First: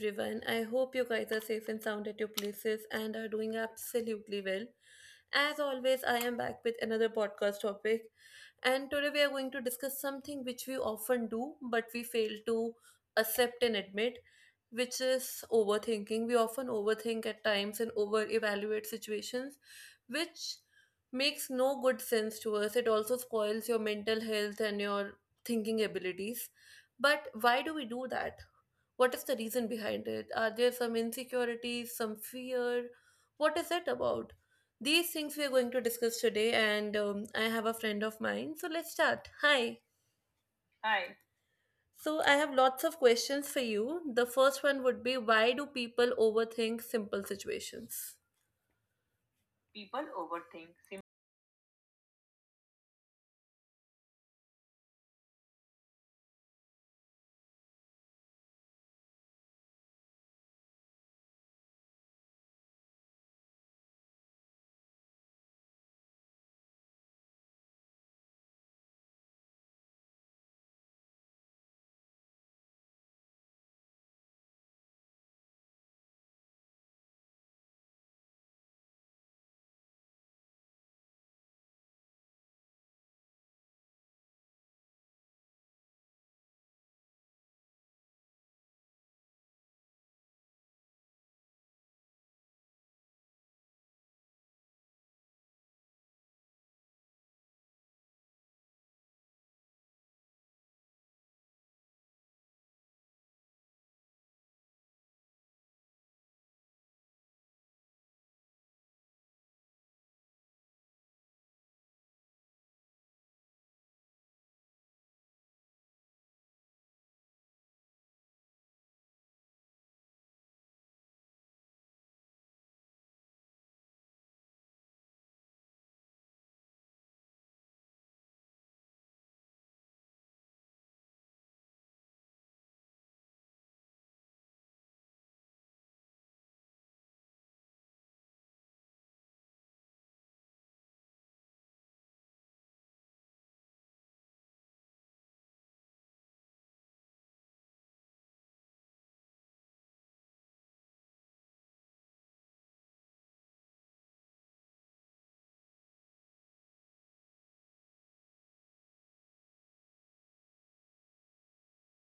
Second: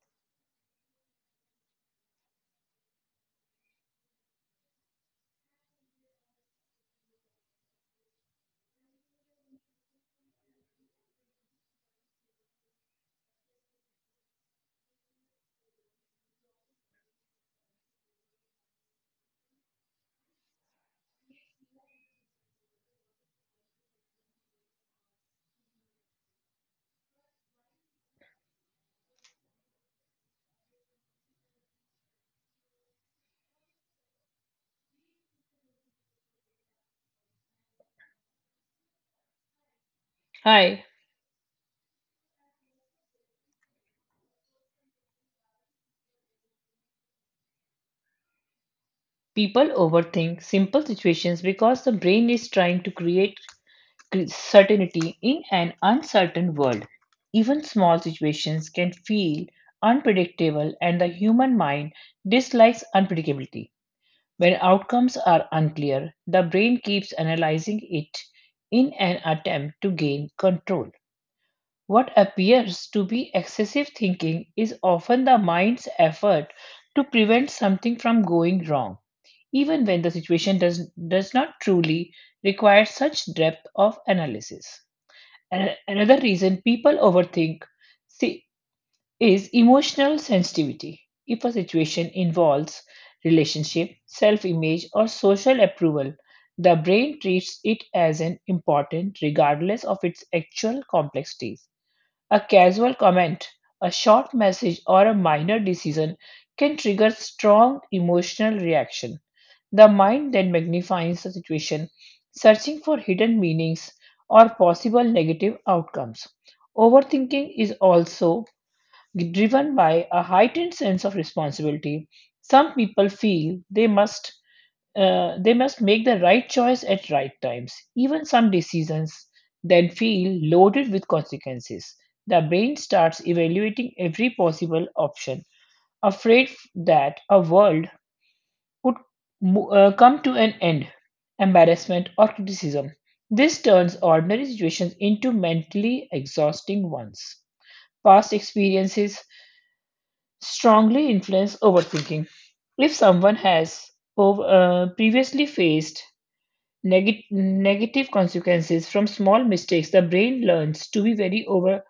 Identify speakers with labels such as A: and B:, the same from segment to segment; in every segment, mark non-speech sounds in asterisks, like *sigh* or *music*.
A: everyone. I hope you guys are safe and sound at your places and are doing absolutely well. As always, I am back with another podcast topic, and today we are going to discuss something which we often do but we fail to accept and admit, which is overthinking. We often overthink at times and over evaluate situations, which makes no good sense to us. It also spoils your mental health and your thinking abilities. But why do we do that? What is the reason behind it? Are there some insecurities, some fear? What is it about? These things we are going to discuss today, and I have a friend of mine. So let's start. Hi.
B: Hi,
A: Hi. So I have lots of questions for you. The first one would be, why do people overthink simple situations?
B: people
A: People.
B: overthink simple situations because the brain is trying to create certainty in an uncertain world. Even small situations can feel unpredictable, and the human mind dislikes unpredictability. When outcomes are unclear, the brain keeps analyzing it in an attempt to gain control. What appears to be excessive thinking is often the mind's effort to prevent something from going wrong, even when the situation does not truly require such depth of analysis. Another reason people overthink si- is emotional sensitivity. If a situation involves relationship, self image, or social approval, the brain treats it as an important regardless of its actual complexities. A casual comment, a short message, or a minor decision can trigger strong emotional reaction. The mind then magnifies the situation, searching for hidden meanings or possible negative outcomes. Overthinking is also driven by a heightened sense of responsibility. Some people feel they must make the right choice at right times. Even some decisions then feel loaded with consequences. The brain starts evaluating every possible option, afraid that a world could come to an end, embarrassment, or criticism. This turns ordinary situations into mentally exhausting ones. Past experiences strongly influence overthinking. If someone has previously faced negative consequences from small mistakes. The brain learns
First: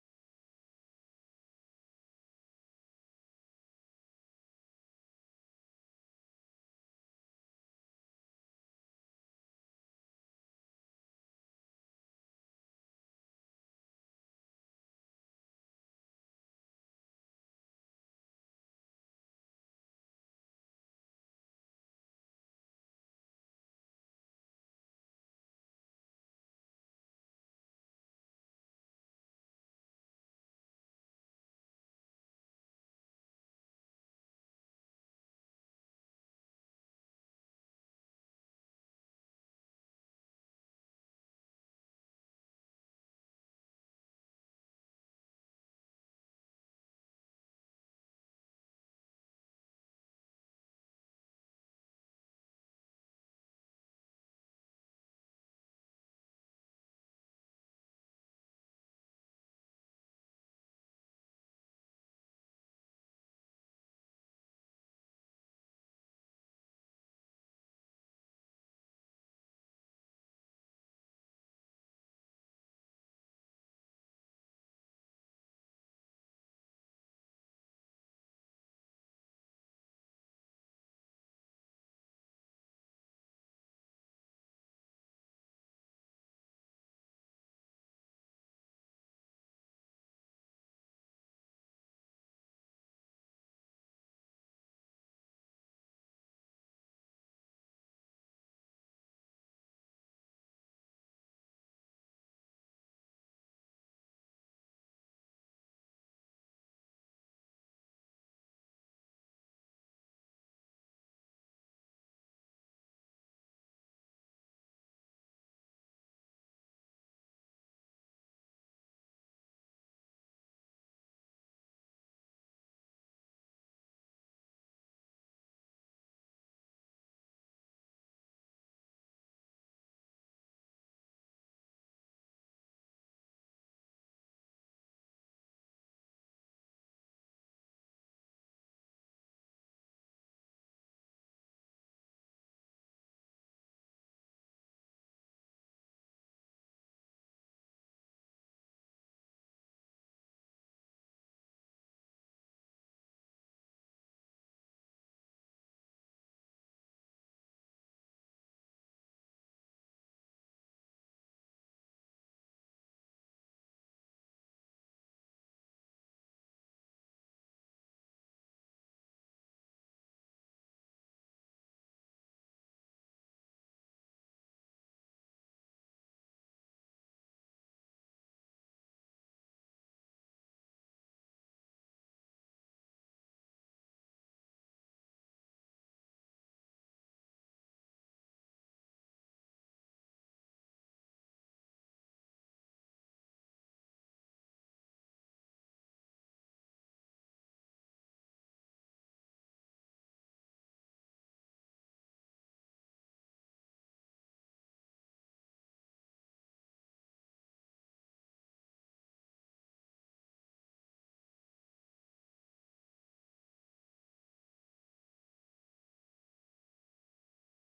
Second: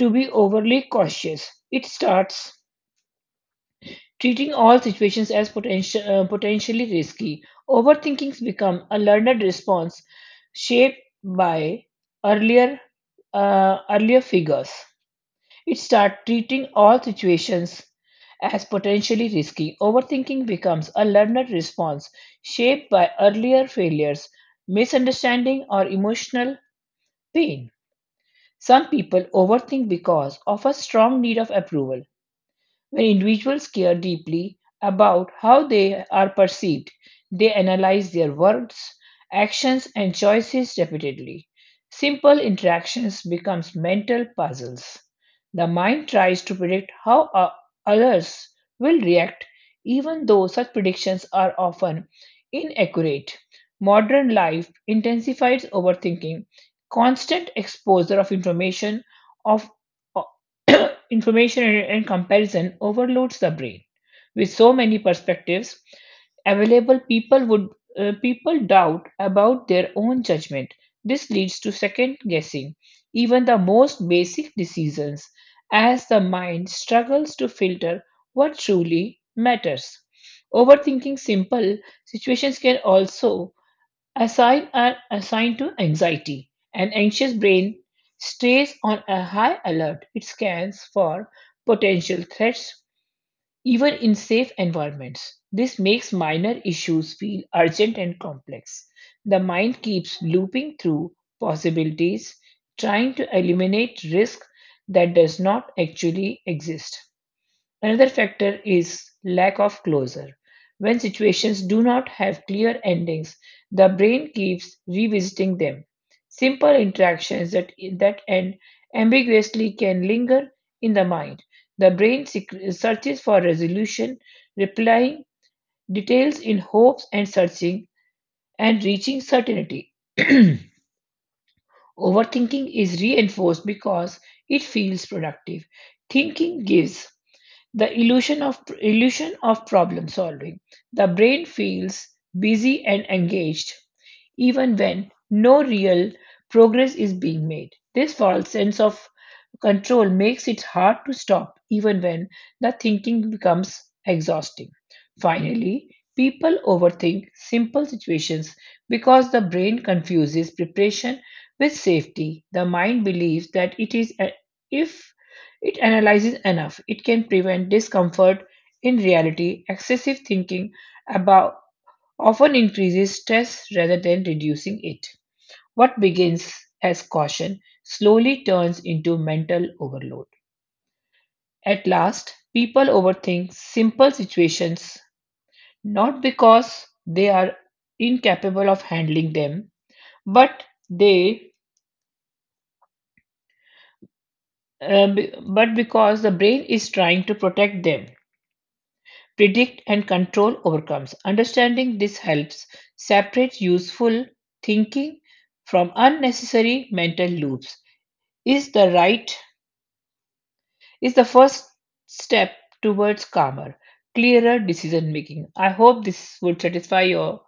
B: to be overly cautious. It starts treating all situations as potentially risky. Overthinkings become a learned response shaped by earlier earlier figures. It starts treating all situations as potentially risky. Overthinking becomes a learned response shaped by earlier failures, misunderstanding, or emotional pain. Some people overthink because of a strong need of approval. When individuals care deeply about how they are perceived, they analyze their words, actions, and choices repeatedly. Simple interactions become mental puzzles. The mind tries to predict how others will react, even though such predictions are often inaccurate. Modern life intensifies overthinking. Constant exposure of information of *coughs* *clears throat* Information and comparison overloads the brain. With so many perspectives available, people doubt about their own judgment. This leads to second guessing even the most basic decisions as the mind struggles to filter what truly matters. Overthinking simple situations can also Aside are assigned to anxiety. An anxious brain stays on a high alert. It scans for potential threats even in safe environments. This makes minor issues feel urgent and complex. The mind keeps looping through possibilities, trying to eliminate risk that does not actually exist. Another factor is lack of closure. When situations do not have clear endings, the brain keeps revisiting them. Simple interactions that end ambiguously can linger in the mind. The brain searches for resolution, replying details in hopes and searching and reaching certainty. *clears throat* Overthinking is reinforced because it feels productive. Thinking gives the illusion of problem solving. The brain feels busy and engaged even when no real progress is being made. This false sense of control makes it hard to stop even when the thinking becomes exhausting. Finally, people overthink simple situations because the brain confuses preparation with safety. The mind believes that if it analyzes enough, it can prevent discomfort. In reality, excessive thinking about often increases stress rather than reducing it. What begins as caution slowly turns into mental overload. At last, people overthink simple situations not because they are incapable of handling them, but they but because the brain is trying to protect them. Predict and control overcomes. Understanding this helps separate useful thinking from unnecessary mental loops is the right is the first step towards calmer, clearer decision making. I hope this would satisfy your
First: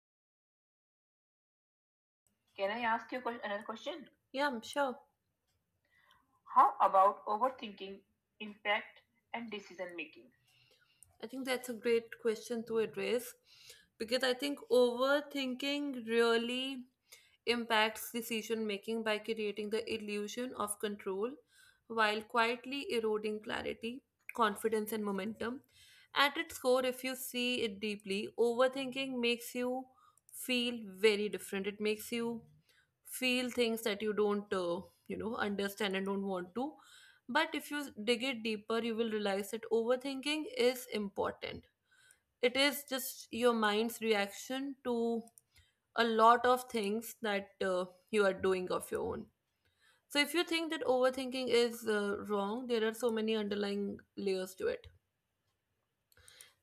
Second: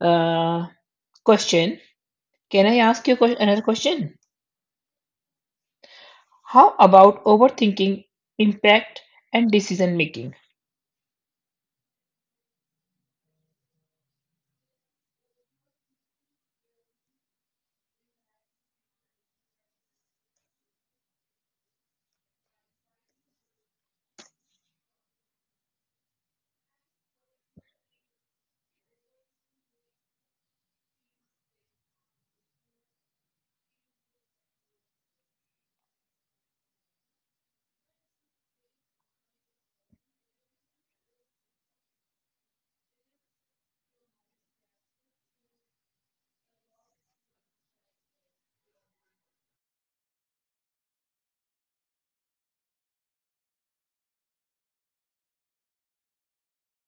B: uh, question. Can
A: Can
B: I
A: I
B: ask
A: ask
B: you
A: you
B: another
A: another question?
B: question?
A: Yeah, I'm sure.
B: How
A: How
B: about
A: about overthinking
B: overthinking
A: impact
B: impact and
A: and decision
B: decision
A: making?
B: making?
A: I think that's a great question to address, because I think overthinking really impacts decision making by creating the illusion of control while quietly eroding clarity, confidence, and momentum. At its core, if you see it deeply, overthinking makes you feel very different. It makes you feel things that you don't, you know, understand and don't want to. But if you dig it deeper, you will realize that overthinking is important. It is just your mind's reaction to a lot of things that you are doing of your own. So if you think that overthinking is wrong, there are so many underlying layers to it.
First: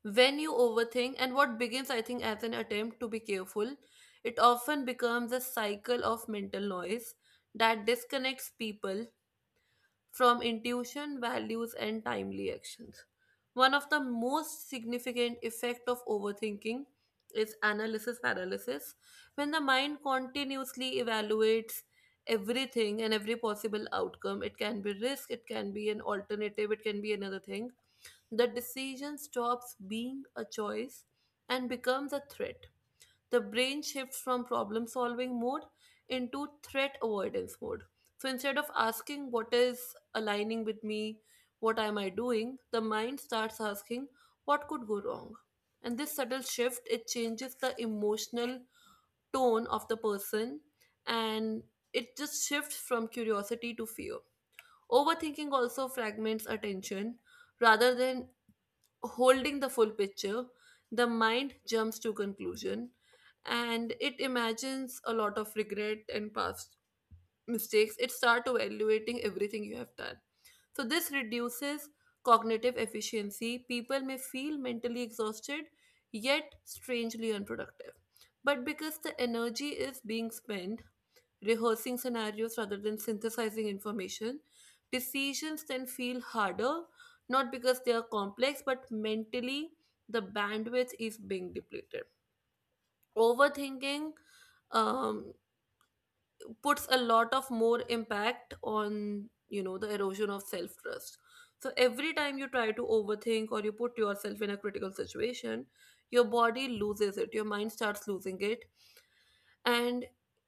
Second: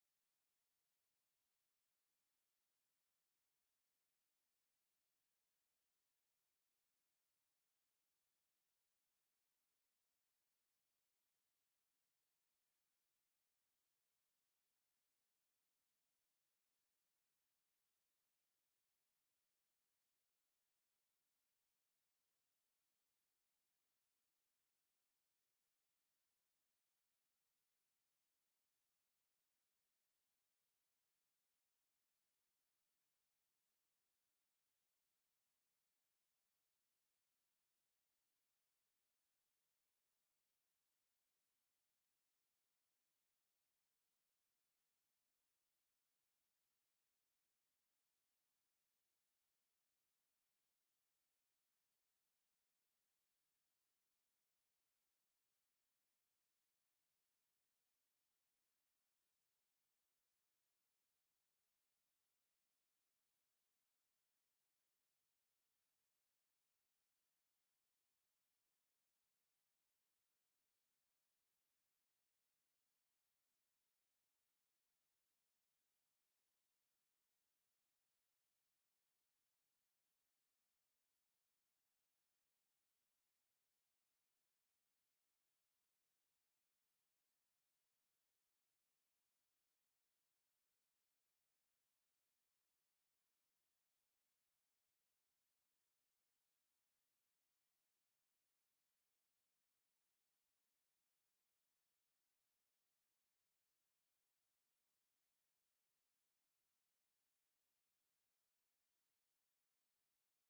A: When you overthink, and what begins, I think, as an attempt to be careful, it often becomes a cycle of mental noise that disconnects people from intuition, values, and timely actions. One of the most significant effect of overthinking is analysis paralysis. When the mind continuously evaluates everything and every possible outcome, it can be risk, it can be an alternative, it can be another thing. The decision stops being a choice and becomes a threat. The brain shifts from problem solving mode into threat avoidance mode. So instead of asking what is aligning with me, what am I doing, the mind starts asking what could go wrong. And this subtle shift, it changes the emotional tone of the person, and it just shifts from curiosity to fear. Overthinking also fragments attention. Rather than holding the full picture, the mind jumps to conclusion and it imagines a lot of regret and past mistakes. It starts evaluating everything you have done. So this reduces cognitive efficiency. People may feel mentally exhausted yet strangely unproductive. But because the energy is being spent rehearsing scenarios rather than synthesizing information. Decisions then feel harder, not because they are complex, but mentally the bandwidth is being depleted. Overthinking um, puts a lot of more impact on, you know, the erosion of self trust. So every time you try to overthink or you put yourself in a critical situation, your body loses it, your mind starts losing it, and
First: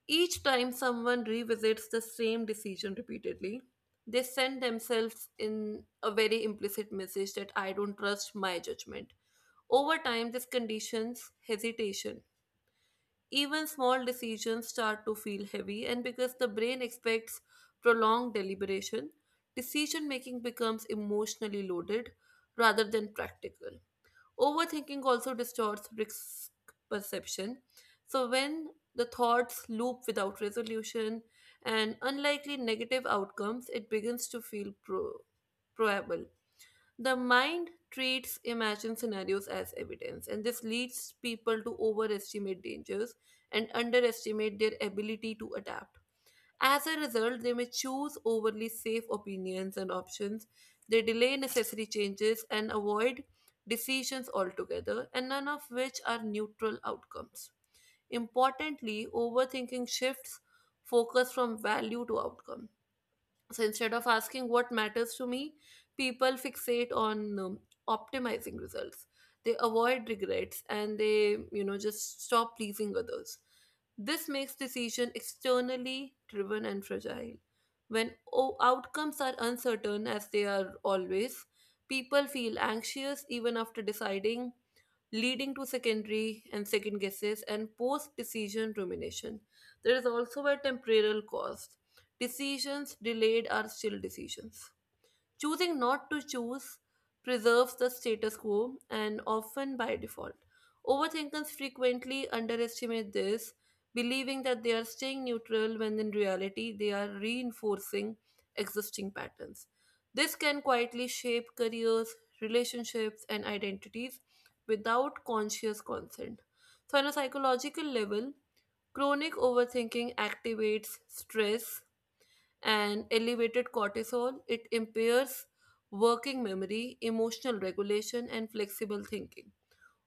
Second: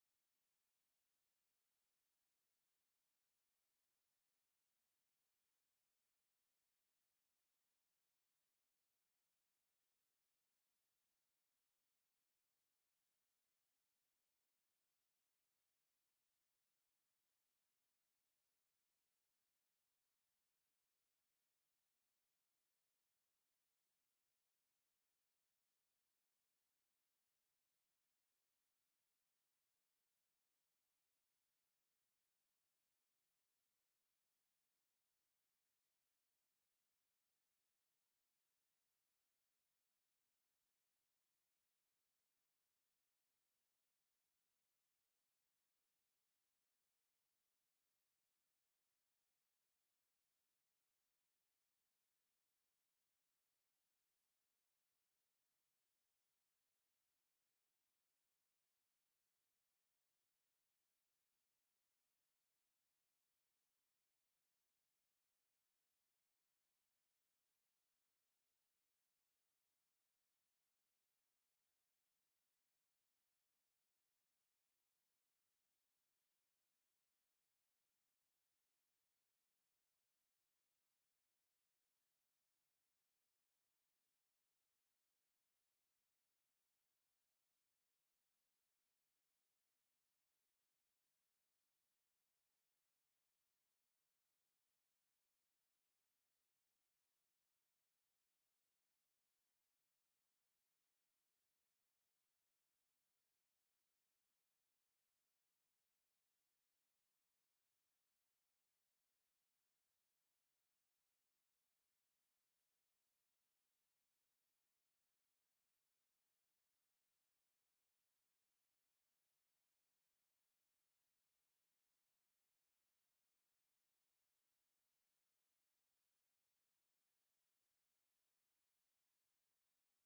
A: each time someone revisits the same decision repeatedly, they send themselves in a very implicit message that I don't trust my judgment. Over time, this conditions hesitation. Even small decisions start to feel heavy, and because the brain expects prolonged deliberation, decision making becomes emotionally loaded rather than practical. Overthinking also distorts risk perception. So, when the thoughts loop without resolution and unlikely negative outcomes, it begins to feel probable. The mind treats imagined scenarios as evidence, and this leads people to overestimate dangers and underestimate their ability to adapt. As a result, they may choose overly safe opinions and options, they delay necessary changes and avoid decisions altogether, and none of which are neutral outcomes. Importantly, overthinking shifts focus from value to outcome. So instead of asking what matters to me, people fixate on optimizing results. They avoid regrets and they, you know, just stop pleasing others. This makes decision externally driven and fragile. When outcomes are uncertain as they are always, people feel anxious even after deciding, leading to secondary and second guesses and post decision rumination. There is also a temporal cost. Decisions delayed are still decisions. Choosing not to choose preserves the status quo and often by default. Overthinkers frequently underestimate this, believing that they are staying neutral when in reality they are reinforcing existing patterns. This can quietly shape careers, relationships, and identities without conscious consent. So, on a psychological level, chronic overthinking activates stress, and elevated cortisol, it impairs working memory, emotional regulation, and flexible thinking,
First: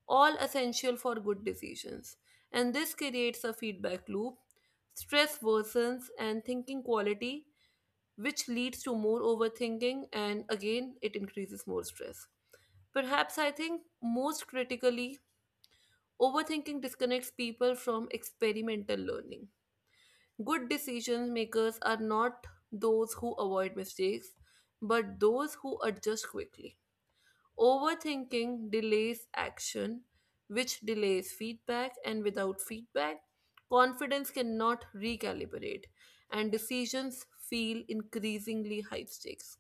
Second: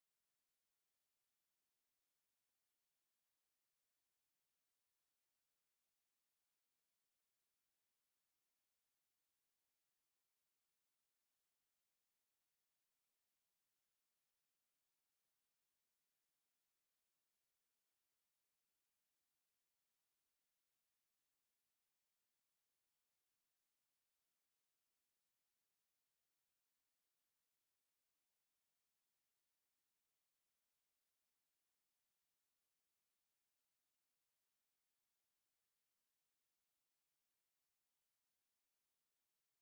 A: all essential for good decisions. And this creates a feedback loop. Stress worsens and thinking quality, which leads to more overthinking, and again, it increases more stress. Perhaps I think most critically, overthinking disconnects people from experimental learning. Good decision makers are not those who avoid mistakes, but those who adjust quickly. Overthinking delays action, which delays feedback, and without feedback, confidence cannot recalibrate, and decisions feel increasingly high stakes.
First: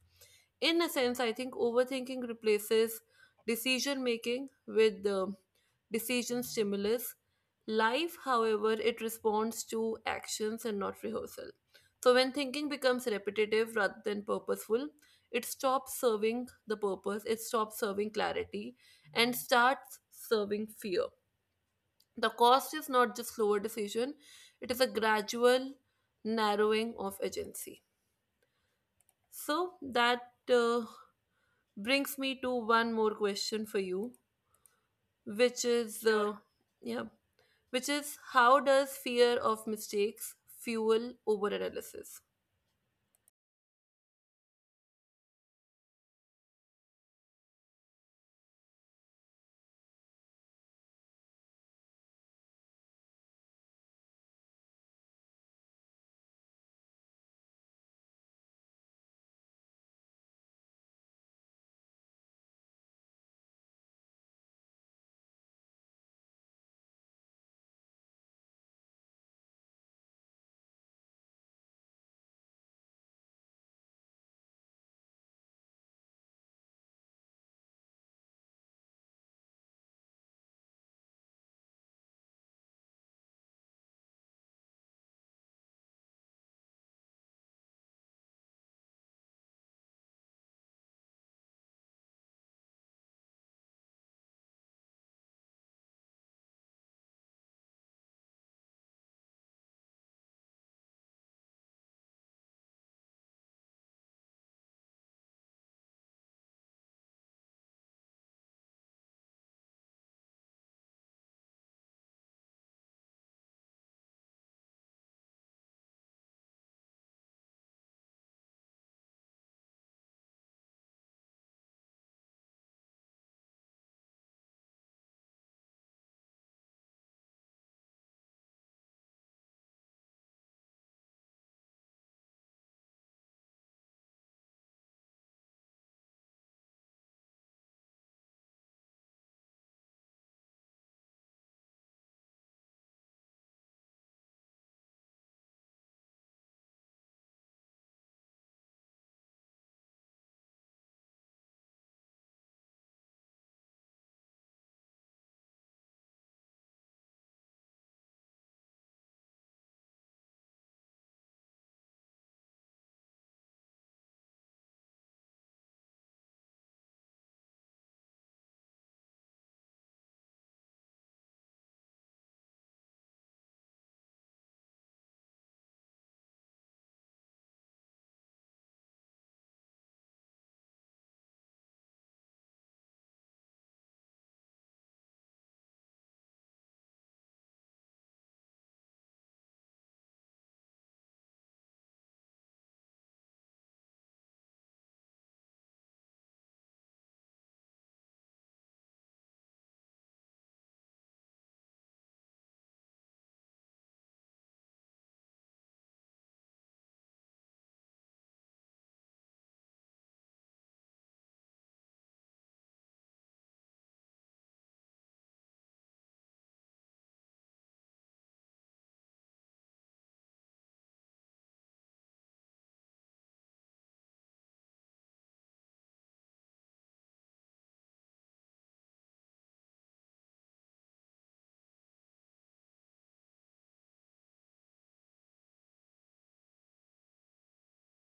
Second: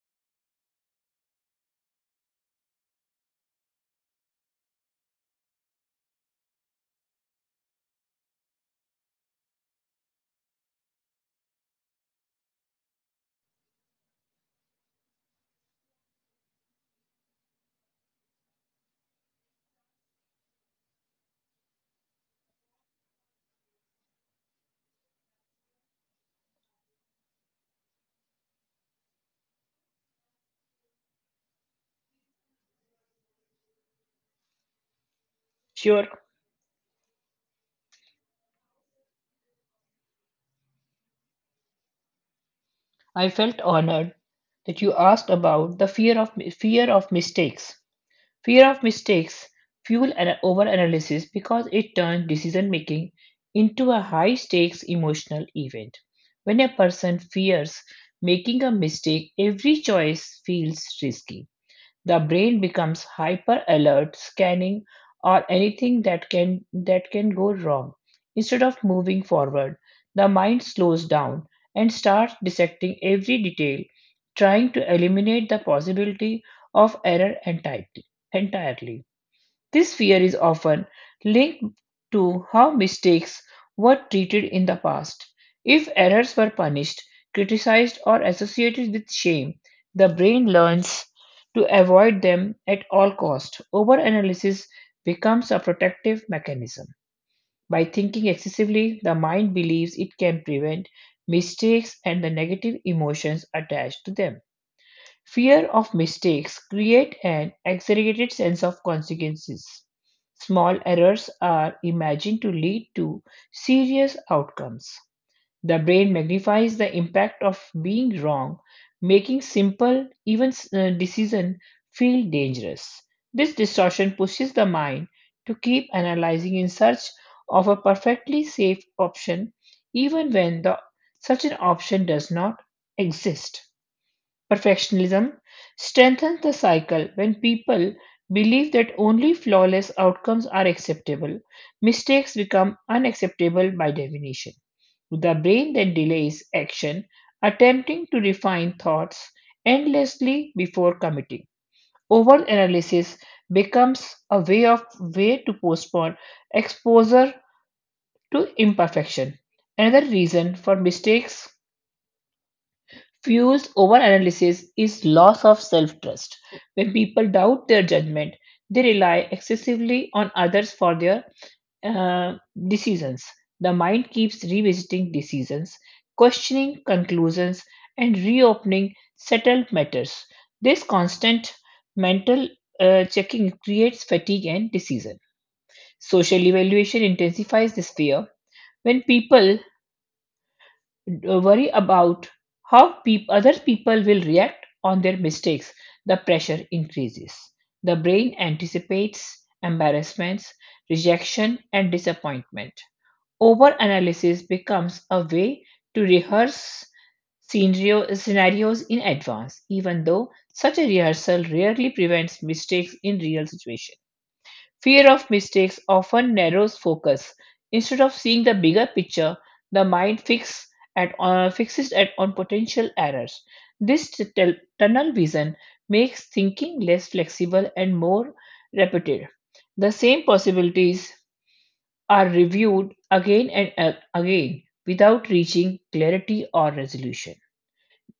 A: In a sense, I think overthinking replaces decision making with the decision stimulus. Life, however, it responds to actions and not rehearsal. So, when thinking becomes repetitive rather than purposeful, it stops serving the purpose, it stops serving clarity, and starts serving fear. The cost is not just slower decision, it is a gradual narrowing of agency. So that uh, brings me to one more question for you, which is,
B: Sure,
A: sure, yeah, which is how does fear of mistakes fuel over analysis?
B: I felt honored that you asked about the fear of mistakes. Fear of mistakes fueled an overanalysis because it turns decision making into a high stakes emotional event. When a person fears making a mistake, every choice feels risky. The brain becomes hyper alert, scanning or anything that can go wrong. Instead of moving forward, the mind slows down and starts dissecting every detail, trying to eliminate the possibility of entirely. This fear is often linked to how mistakes were treated in the past. If errors were punished, criticized, or associated with shame, the brain learns to avoid them at all cost. Overanalysis becomes a protective mechanism. By thinking excessively, the mind believes it can prevent mistakes and the negative emotions attached to them. Fear of mistakes create an exaggerated sense of consequences. Small errors are imagined to lead to serious outcomes. The brain magnifies the impact of being wrong, making simple, decision feel dangerous. This distortion pushes the mind to keep analyzing in search of a perfectly safe option, even when the such an option does not exist. Perfectionism strengthens the cycle when people believe that only flawless outcomes are acceptable. Mistakes become unacceptable by definition. The brain then delays action, attempting to refine thoughts endlessly before committing. Overanalysis becomes a way to postpone exposure to imperfection. Another reason for mistakes fuels overanalysis is loss of self trust. When people doubt their judgment, they rely excessively on others for their uh, decisions. The mind keeps revisiting decisions, questioning conclusions, and reopening settled matters. This constant mental checking creates fatigue and decision. Social evaluation intensifies this fear. When people worry about how other people will react on their mistakes, the pressure increases. The brain anticipates embarrassments, rejection, and disappointment. Overanalysis becomes a way to rehearse scenarios in advance, even though such a rehearsal rarely prevents mistakes in real situations. Fear of mistakes often narrows focus. Instead of seeing the bigger picture, the mind fixes at, on potential errors. This tunnel vision makes thinking less flexible and more repetitive. The same possibilities are reviewed again without reaching clarity or resolution.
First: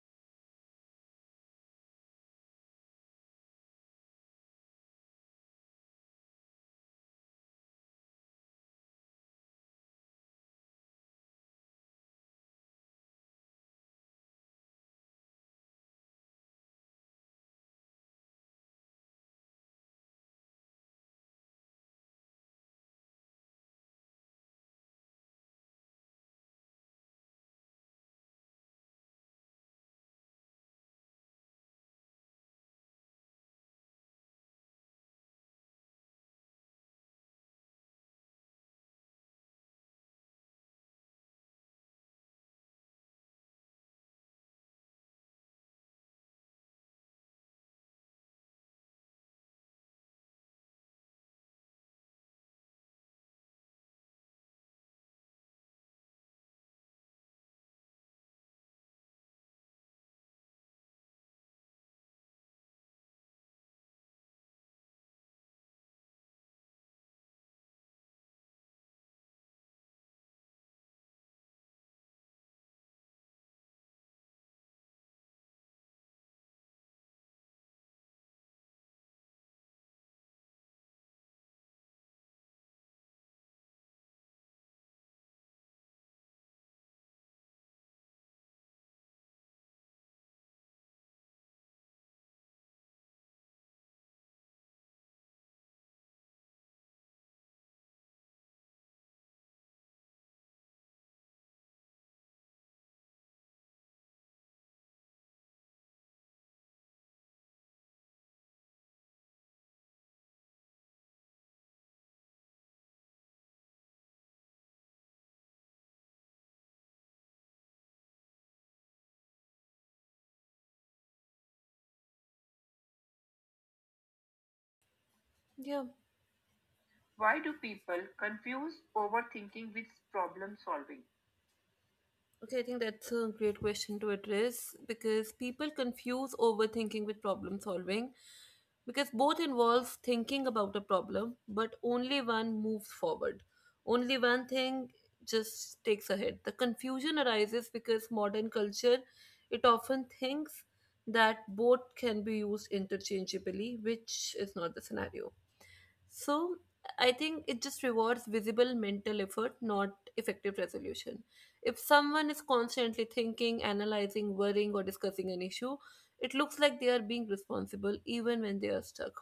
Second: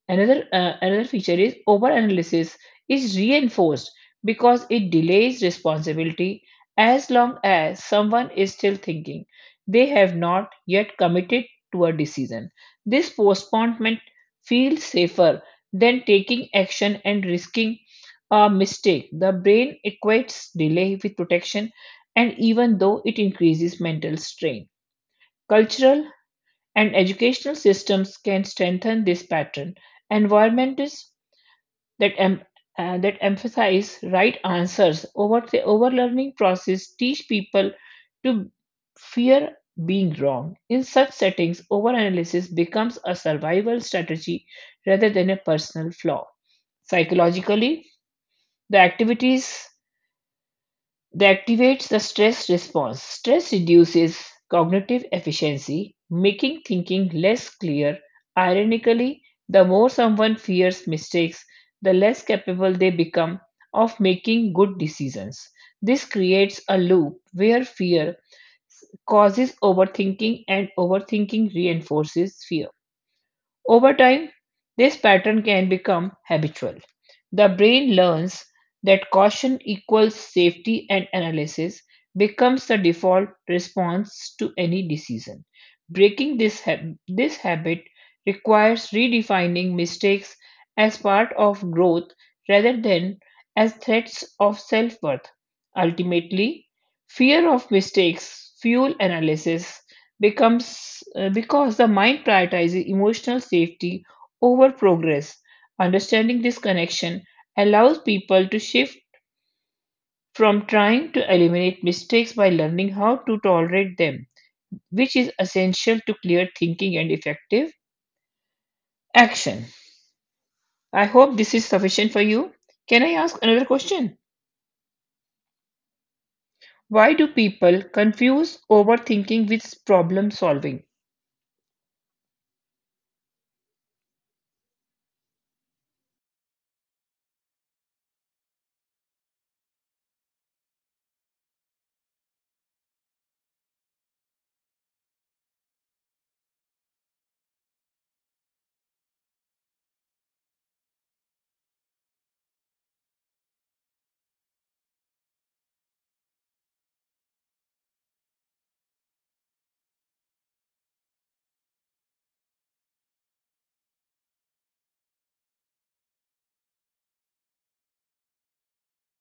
B: Another feature is overanalysis is reinforced because it delays responsibility as long as someone is still thinking they have not yet committed to a decision. This postponement feels safer than taking action and risking a mistake. The brain equates delay with protection, and even though it increases mental strain, cultural and educational systems can strengthen this pattern. Environments that em- that emphasize right answers over the overlearning process teach people to fear being wrong. In such settings, overanalysis becomes a survival strategy rather than a personal flaw. Psychologically, the activities that activates the stress response. Stress reduces cognitive efficiency, making thinking less clear. Ironically, the more someone fears mistakes, the less capable they become of making good decisions. This creates a loop where fear causes overthinking and overthinking reinforces fear. Over time, this pattern can become habitual. The brain learns that caution equals safety and analysis becomes the default response to any decision. Breaking this habit requires redefining mistakes as part of growth rather than as threats of self worth. Ultimately, fear of mistakes fuel analysis becomes because the mind prioritizes emotional safety over progress. Understanding this connection allows people to shift from trying to eliminate mistakes by learning how to tolerate them, which is essential to clear thinking and effective action. I hope this is sufficient for you. Can I ask another question?
A: Yeah.
B: Why do
A: Why do?
B: people confuse overthinking with problem solving?
A: Okay, I think that's a great question to address, because people confuse overthinking with problem solving because both involves thinking about a problem, but only one moves forward. Only one thing just takes ahead. The confusion arises because modern culture, it often thinks that both can be used interchangeably, which is not the scenario. So I think it just rewards visible mental effort, not effective resolution. If someone is constantly thinking, analyzing, worrying, or discussing an issue, it looks like they are being responsible even when they are stuck.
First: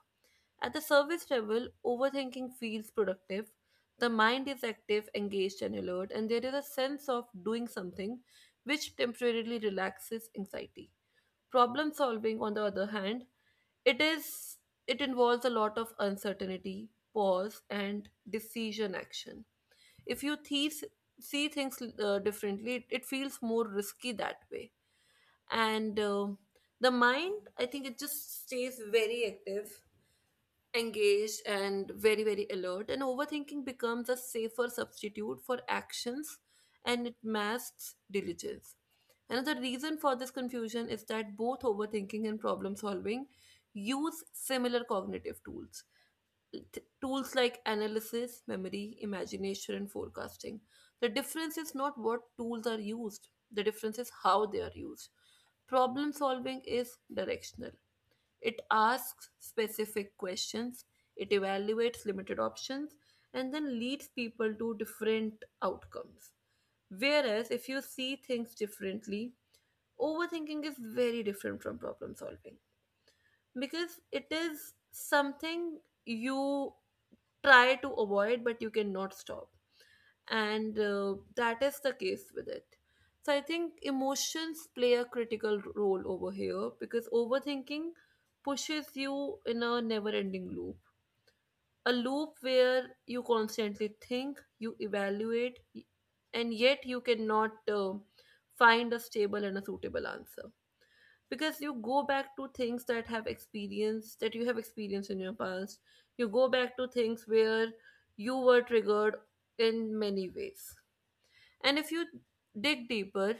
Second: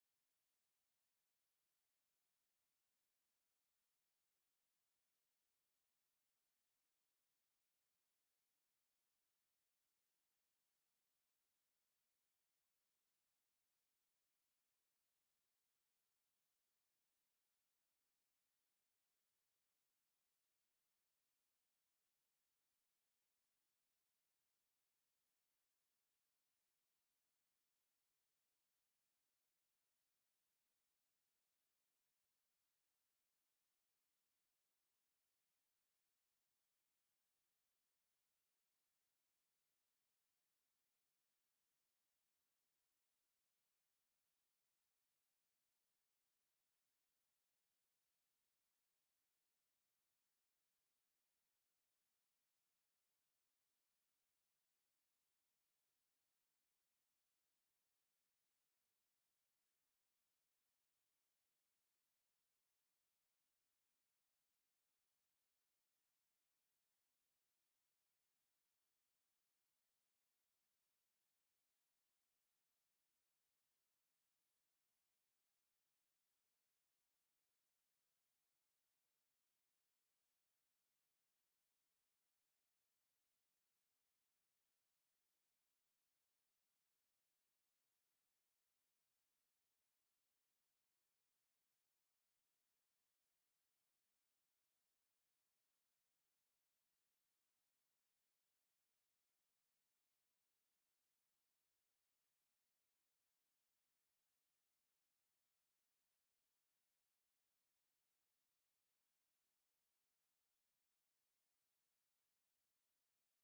A: At the service level, overthinking feels productive. The mind is active, engaged, and alert, and there is a sense of doing something which temporarily relaxes anxiety. Problem solving, on the other hand, it is, it involves a lot of uncertainty, pause, and decision action. If you see things differently, it feels more risky that way. And the mind, I think, it just stays very active, engaged and very alert, and overthinking becomes a safer substitute for actions and it masks diligence. Another reason for this confusion is that both overthinking and problem solving use similar cognitive tools. Tools like analysis, memory, imagination, and forecasting. The difference is not what tools are used, the difference is how they are used. Problem solving is directional. It asks specific questions, it evaluates limited options, and then leads people to different outcomes. Whereas if you see things differently, overthinking is very different from problem solving because it is something you try to avoid but you cannot stop, and that is the case with it. So I think emotions play a critical role over here, because overthinking pushes you in a never ending loop, a loop where you constantly think, you evaluate, and yet you cannot find a stable and a suitable answer, because you go back to things that have experience that you have experienced in your past. You go back to things where you were triggered in many ways, and if you dig deeper,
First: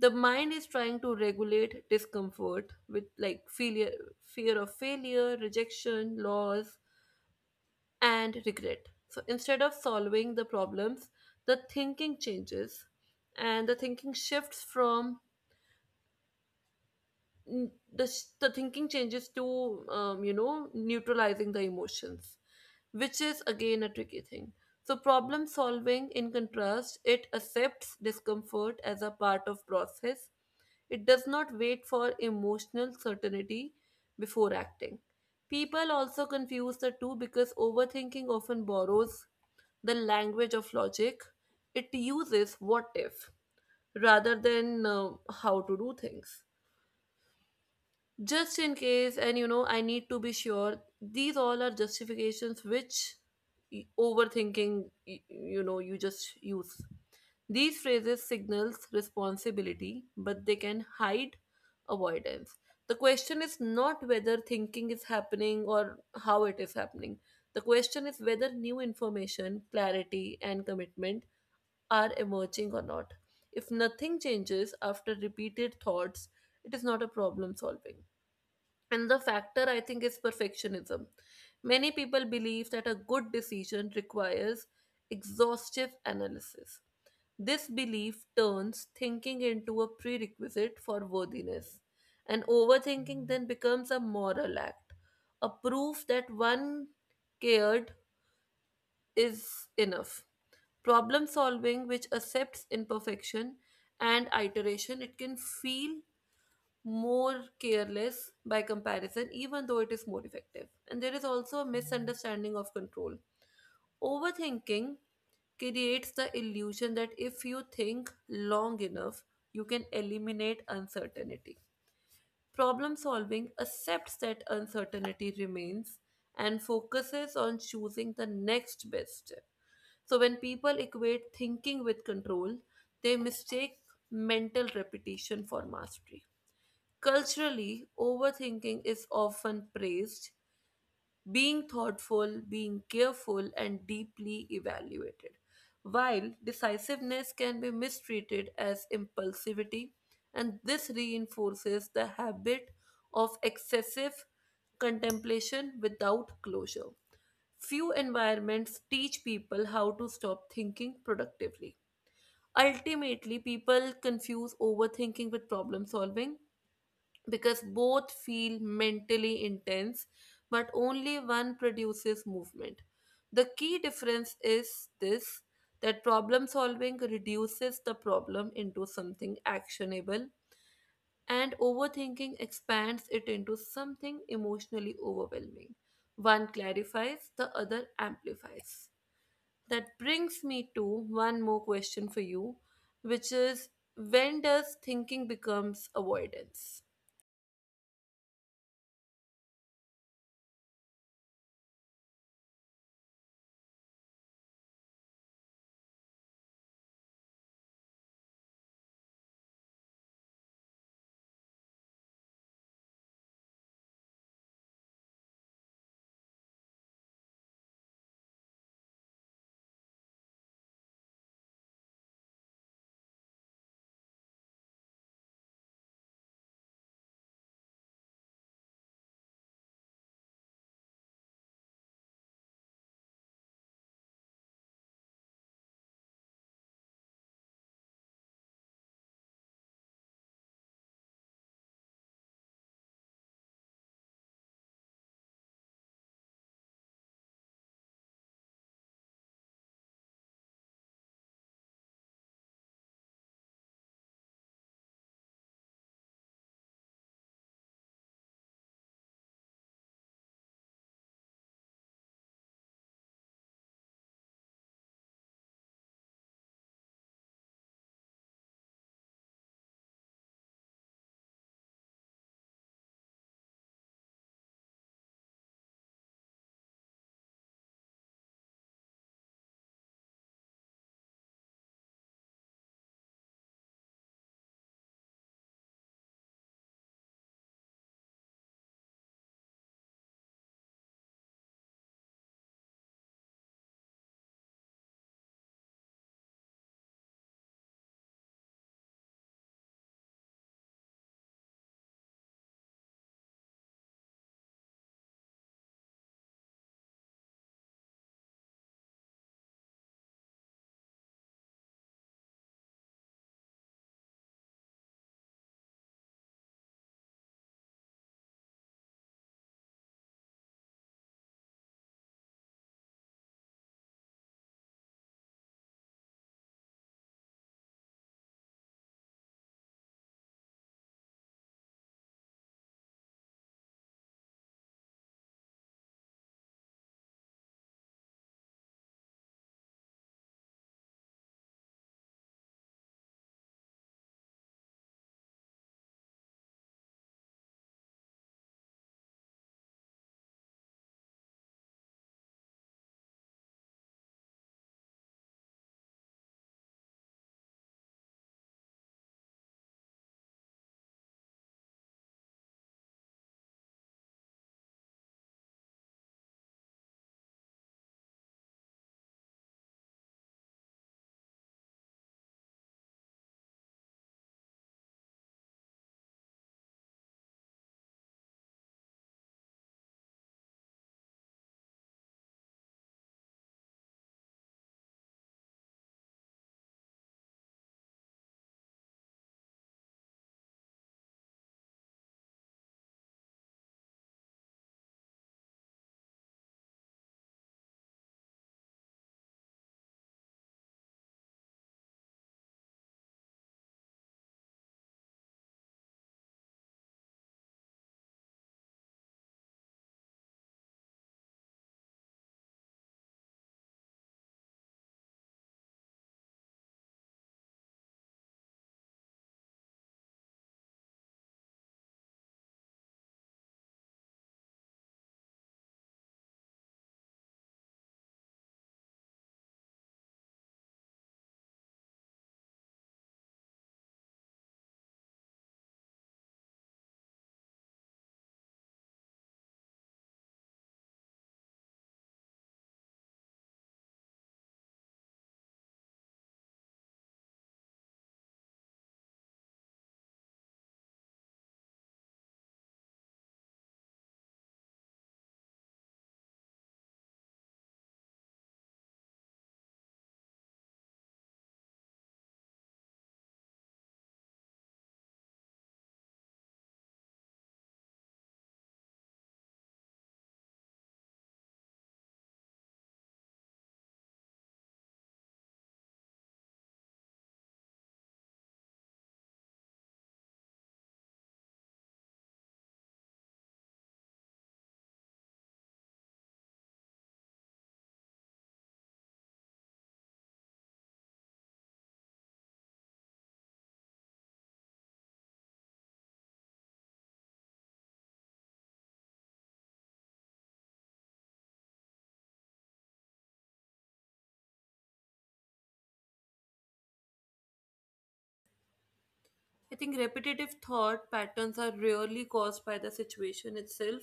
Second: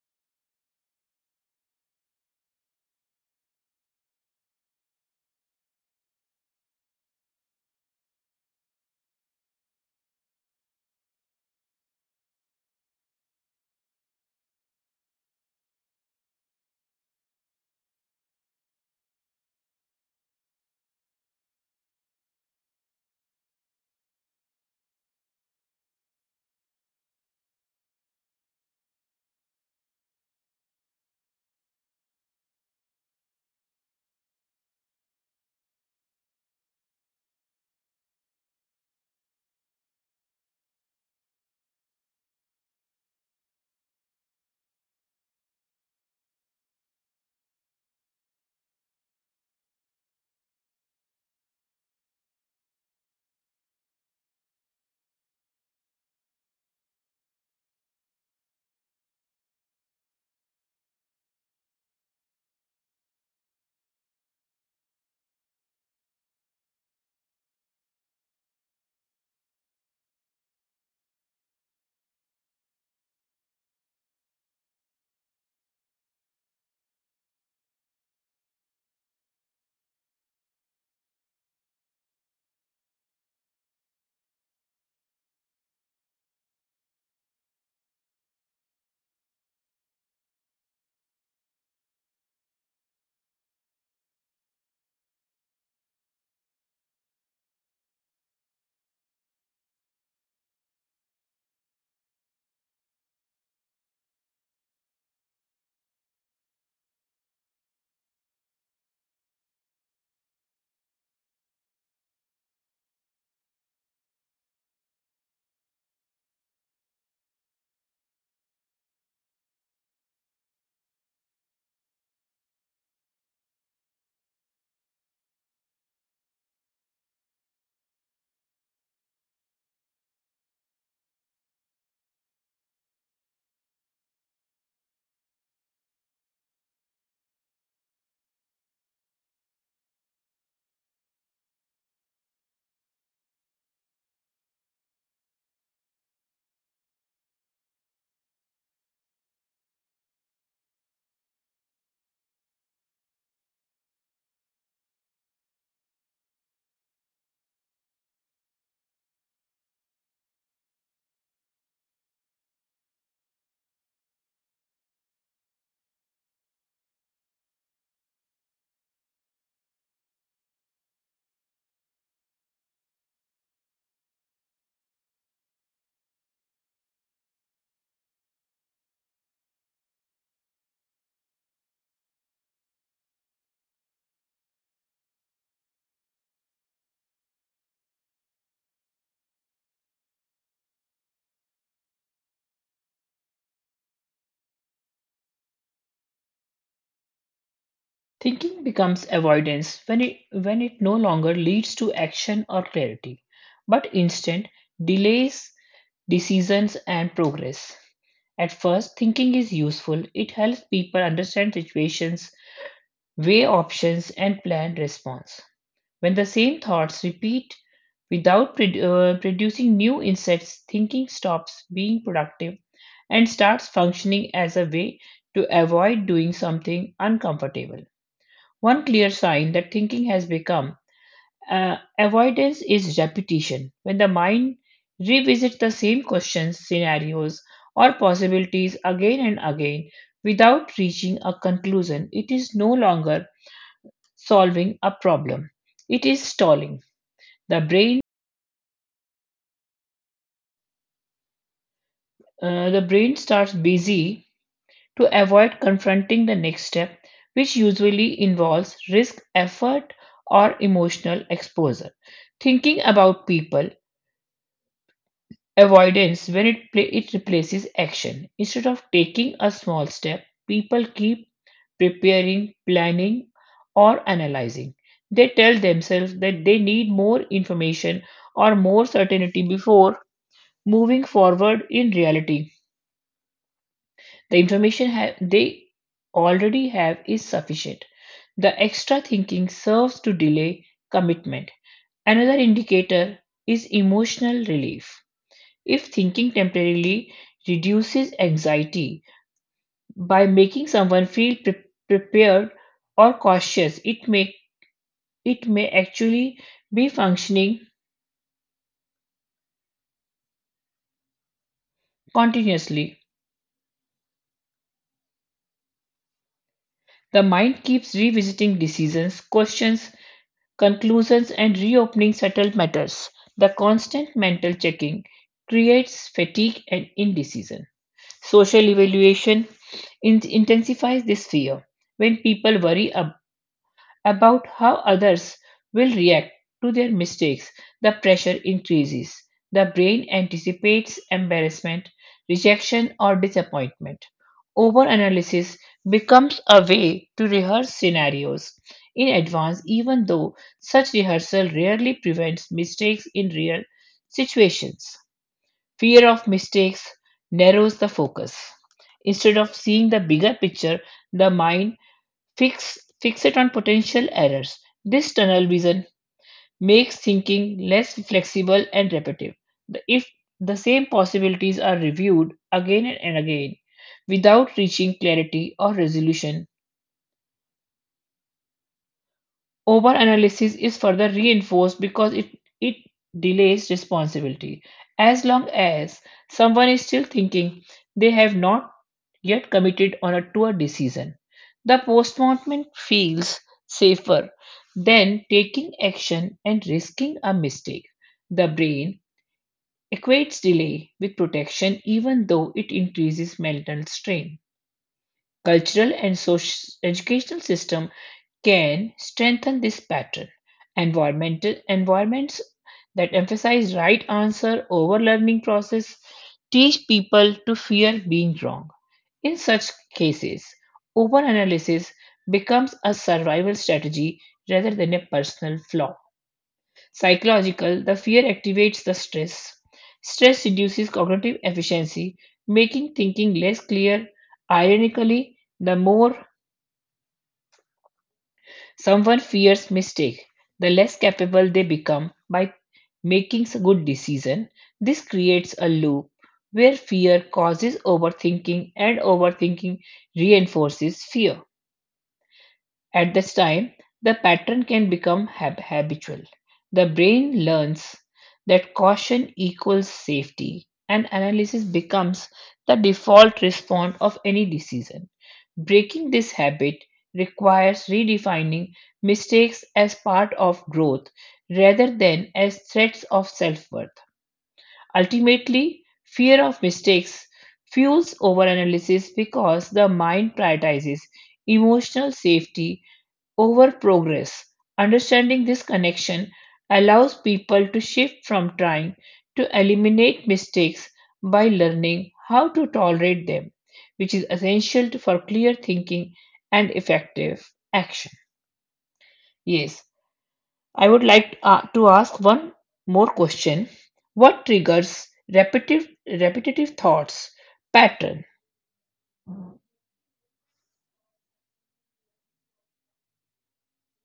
A: the mind is trying to regulate discomfort with like failure, fear of failure, rejection, loss, and regret. So instead of solving the problems, the thinking changes, and the thinking shifts from the thinking changes to you know, neutralizing the emotions, which is again a tricky thing. So problem solving, in contrast, it accepts discomfort as a part of process. It does not wait for emotional certainty before acting. People also confuse the two because overthinking often borrows the language of logic. It uses what if, rather than how to do things, just in case, and you know, I need to be sure. These all are justifications which, overthinking, you know, you just use these phrases. Signals responsibility, but they can hide avoidance. The question is not whether thinking is happening or how it is happening. The question is whether new information, clarity, and commitment are emerging or not. If nothing changes after repeated thoughts, it is not a problem solving. And the factor I think is perfectionism. Many people believe that a good decision requires exhaustive analysis. This belief turns thinking into a prerequisite for worthiness, and overthinking then becomes a moral act, a proof that one cared is enough. Problem solving, which accepts imperfection and iteration, it can feel more careless by comparison, even though it is more effective. And there is also a misunderstanding of control. Overthinking creates the illusion that if you think long enough, you can eliminate uncertainty. Problem solving accepts that uncertainty remains and focuses on choosing the next best step. So, when people equate thinking with control, they mistake mental repetition for mastery. Culturally, overthinking is often praised, being thoughtful, being careful, and deeply evaluated, while decisiveness can be mistreated as impulsivity, and this reinforces the habit of excessive contemplation without closure. Few environments teach people how to stop thinking productively. Ultimately, people confuse overthinking with problem solving because both feel mentally intense, but only one produces movement. The key difference is this that problem solving reduces the problem into something actionable, and overthinking expands it into something emotionally overwhelming. One clarifies, the other amplifies. That brings me to one more question for you, which is when does thinking becomes avoidance?
B: Thinking becomes avoidance when it no longer leads to action or clarity, but instead delays decisions and progress. At first, thinking is useful. It helps people understand situations, weigh options, and plan response. When the same thoughts repeat without producing new insights, thinking stops being productive and starts functioning as a way to avoid doing something uncomfortable. One clear sign that thinking has become avoidance is repetition. When the mind revisits the same questions, scenarios, or possibilities again and again without reaching a conclusion, it is no longer solving a problem. It is stalling. The brain, the brain starts busy to avoid confronting the next step, which usually involves risk, effort, or emotional exposure. Thinking about people Avoidance, when it, pla it replaces action. Instead of taking a small step, people keep preparing, planning, or analyzing. They tell themselves that they need more information or more certainty before moving forward in reality. They already have is sufficient. The extra thinking serves to delay commitment. Another indicator is emotional relief. If thinking temporarily reduces anxiety by making someone feel prepared or cautious, it may actually be functioning continuously. The mind keeps revisiting decisions, questions, conclusions, and reopening settled matters. The constant mental checking creates fatigue and indecision. Social evaluation intensifies this fear. When people worry about how others will react to their mistakes, the pressure increases. The brain anticipates embarrassment, rejection, or disappointment. Overanalysis becomes a way to rehearse scenarios in advance, even though such rehearsal rarely prevents mistakes in real situations. Fear of mistakes narrows the focus. Instead of seeing the bigger picture, the mind Fix fix it on potential errors. This tunnel vision makes thinking less flexible and repetitive. If the same possibilities are reviewed again and again without reaching clarity or resolution, overanalysis is further reinforced because it delays responsibility. As long as someone is still thinking they have not yet committed on a poor decision, the postponement feels safer than taking action and risking a mistake. The brain equates delay with protection even though it increases mental strain. Cultural and social educational system can strengthen this pattern. Environmental environments that emphasize right answer over learning process teach people to fear being wrong. In such cases, overanalysis becomes a survival strategy rather than a personal flaw. Psychological, the fear activates the stress. Stress reduces cognitive efficiency, making thinking less clear. Ironically, the more someone fears mistake. The less capable they become by making a good decision, this creates a loop where fear causes overthinking and overthinking reinforces fear. At this time, the pattern can become habitual. The brain learns that caution equals safety, and analysis becomes the default response of any decision. Breaking this habit requires redefining mistakes as part of growth rather than as threats of self worth. Ultimately, fear of mistakes fuels overanalysis because the mind prioritizes emotional safety over progress. Understanding this connection allows people to shift from trying to eliminate mistakes by learning how to tolerate them, which is essential for clear thinking and effective action. Yes, I would like to ask one more question. What triggers repetitive repetitive thoughts pattern
A: I think repetitive thought patterns are rarely caused by the situation itself.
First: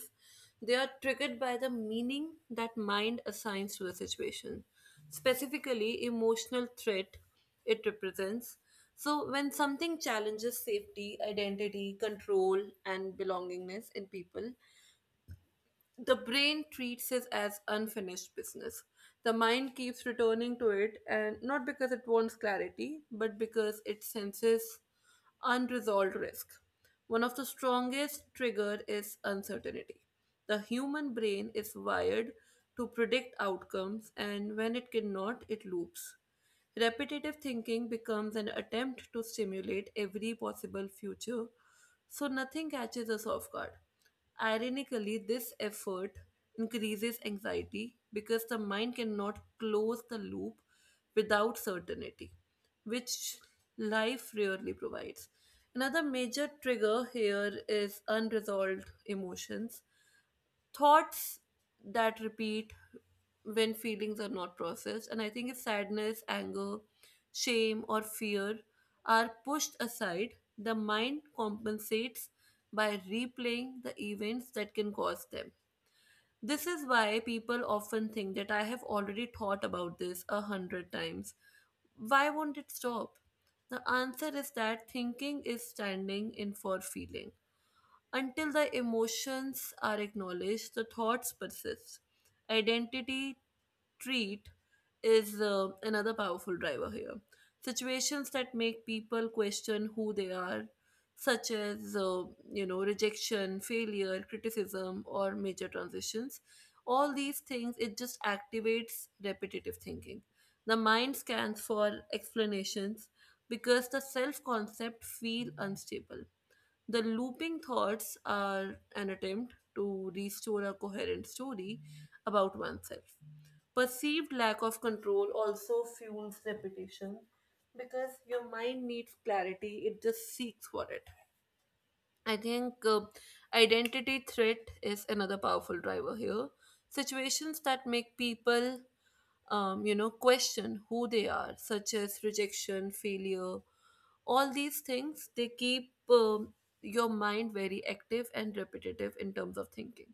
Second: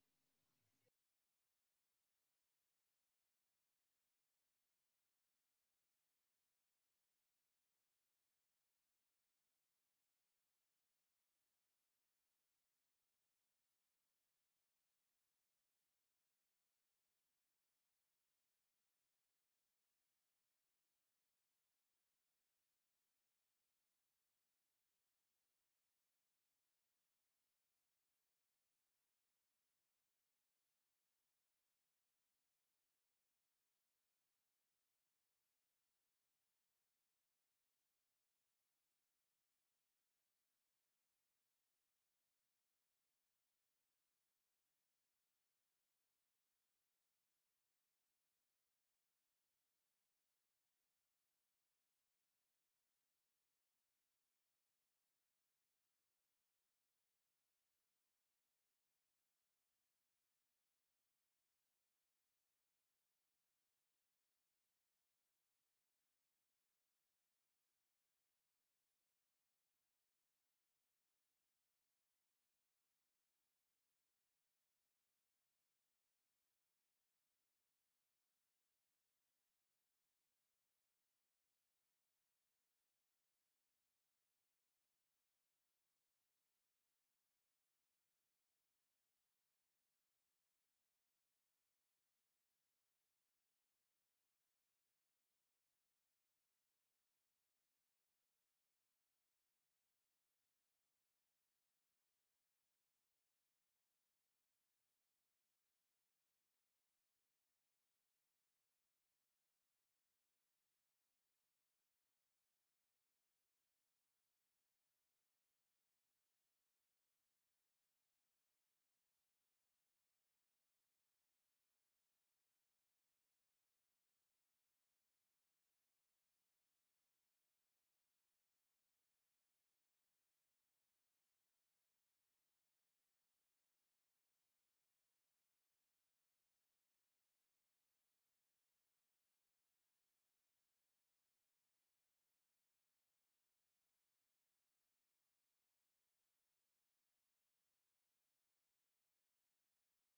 A: They are triggered by the meaning that mind assigns to the situation, specifically emotional threat it represents. So, when something challenges safety, identity, control, and belongingness in people, the brain treats it as unfinished business. The mind keeps returning to it, and not because it wants clarity, but because it senses unresolved risk. One of the strongest triggers is uncertainty. The human brain is wired to predict outcomes, and when it cannot, it loops. Repetitive thinking becomes an attempt to stimulate every possible future, so nothing catches us off guard. Ironically, this effort increases anxiety because the mind cannot close the loop without certainty, which life rarely provides. Another major trigger here is unresolved emotions thoughts that repeat when feelings are not processed. And I think if sadness, anger, shame, or fear are pushed aside, the mind compensates by replaying the events that can cause them. This is why people often think that I have already thought about this a hundred times. Why won't it stop? The answer is that thinking is standing in for feeling. Until the emotions are acknowledged, the thoughts persist. Identity treat is another powerful driver here. Situations that make people question who they are, such as you know rejection, failure, criticism, or major transitions, all these things it just activates repetitive thinking. The mind scans for explanations because the self concept feel unstable. The looping thoughts are an attempt to restore a coherent story about oneself. Perceived lack of control also fuels repetition because your mind needs clarity, it just seeks for it. I think identity threat is another powerful driver here. Situations that make people you know, question who they are, such as rejection, failure, all these things they keep your mind very active and repetitive in terms of thinking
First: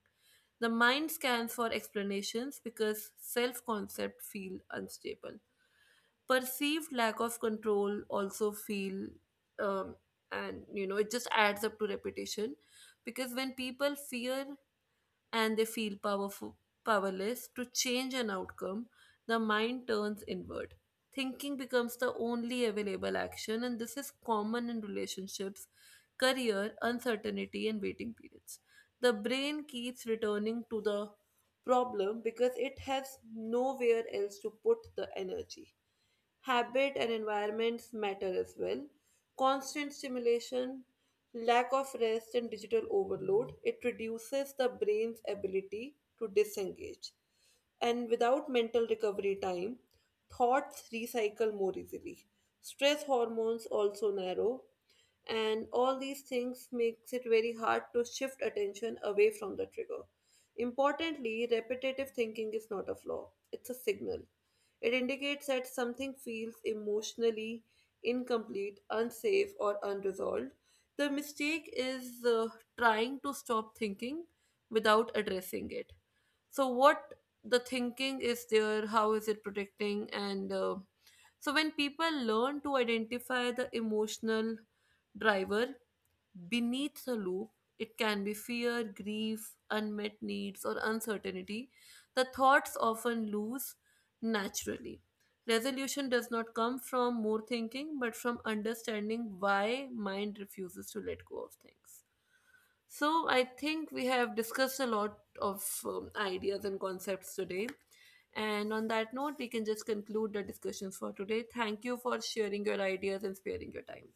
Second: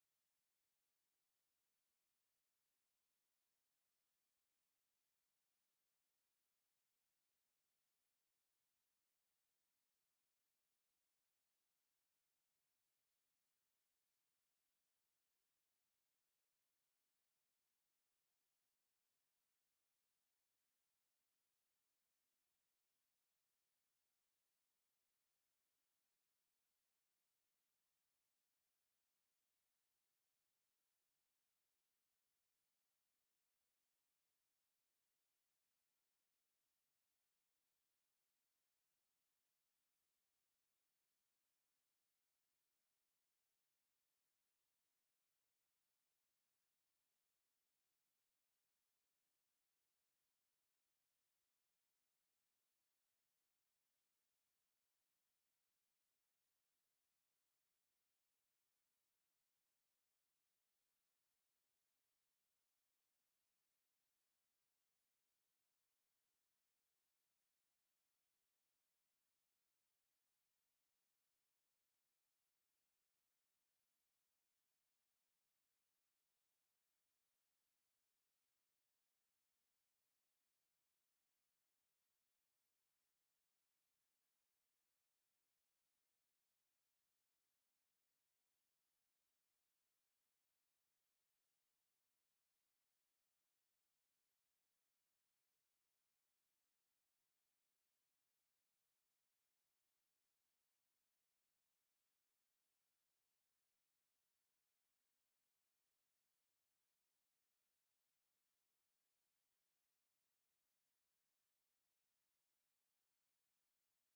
A: the mind scans for explanations because self concept feel unstable perceived lack of control also feel um, and you know it just adds up to repetition because when people fear and they feel powerless to change an outcome, the mind turns inward. Thinking becomes the only available action, and this is common in relationships, career, uncertainty, and waiting periods. The brain keeps returning to the problem because it has nowhere else to put the energy. Habit and environments matter as well. Constant stimulation, lack of rest, and digital overload, it reduces the brain's ability to disengage. And without mental recovery time, thoughts recycle more easily. Stress hormones also narrow, and all these things makes it very hard to shift attention away from the trigger. Importantly, repetitive thinking is not a flaw, it's a signal. It indicates that something feels emotionally incomplete, unsafe, or unresolved. The mistake is trying to stop thinking without addressing it. So, what the thinking is there, how is it protecting, and so when people learn to identify the emotional driver, beneath the loop, it can be fear, grief, unmet needs, or uncertainty. The thoughts often lose naturally. Resolution does not come from more thinking, but from understanding why mind refuses to let go of things. So, I think we have discussed a lot of ideas and concepts today. And on that note, we can just conclude the discussions for today. Thank you for sharing your ideas and sparing your time.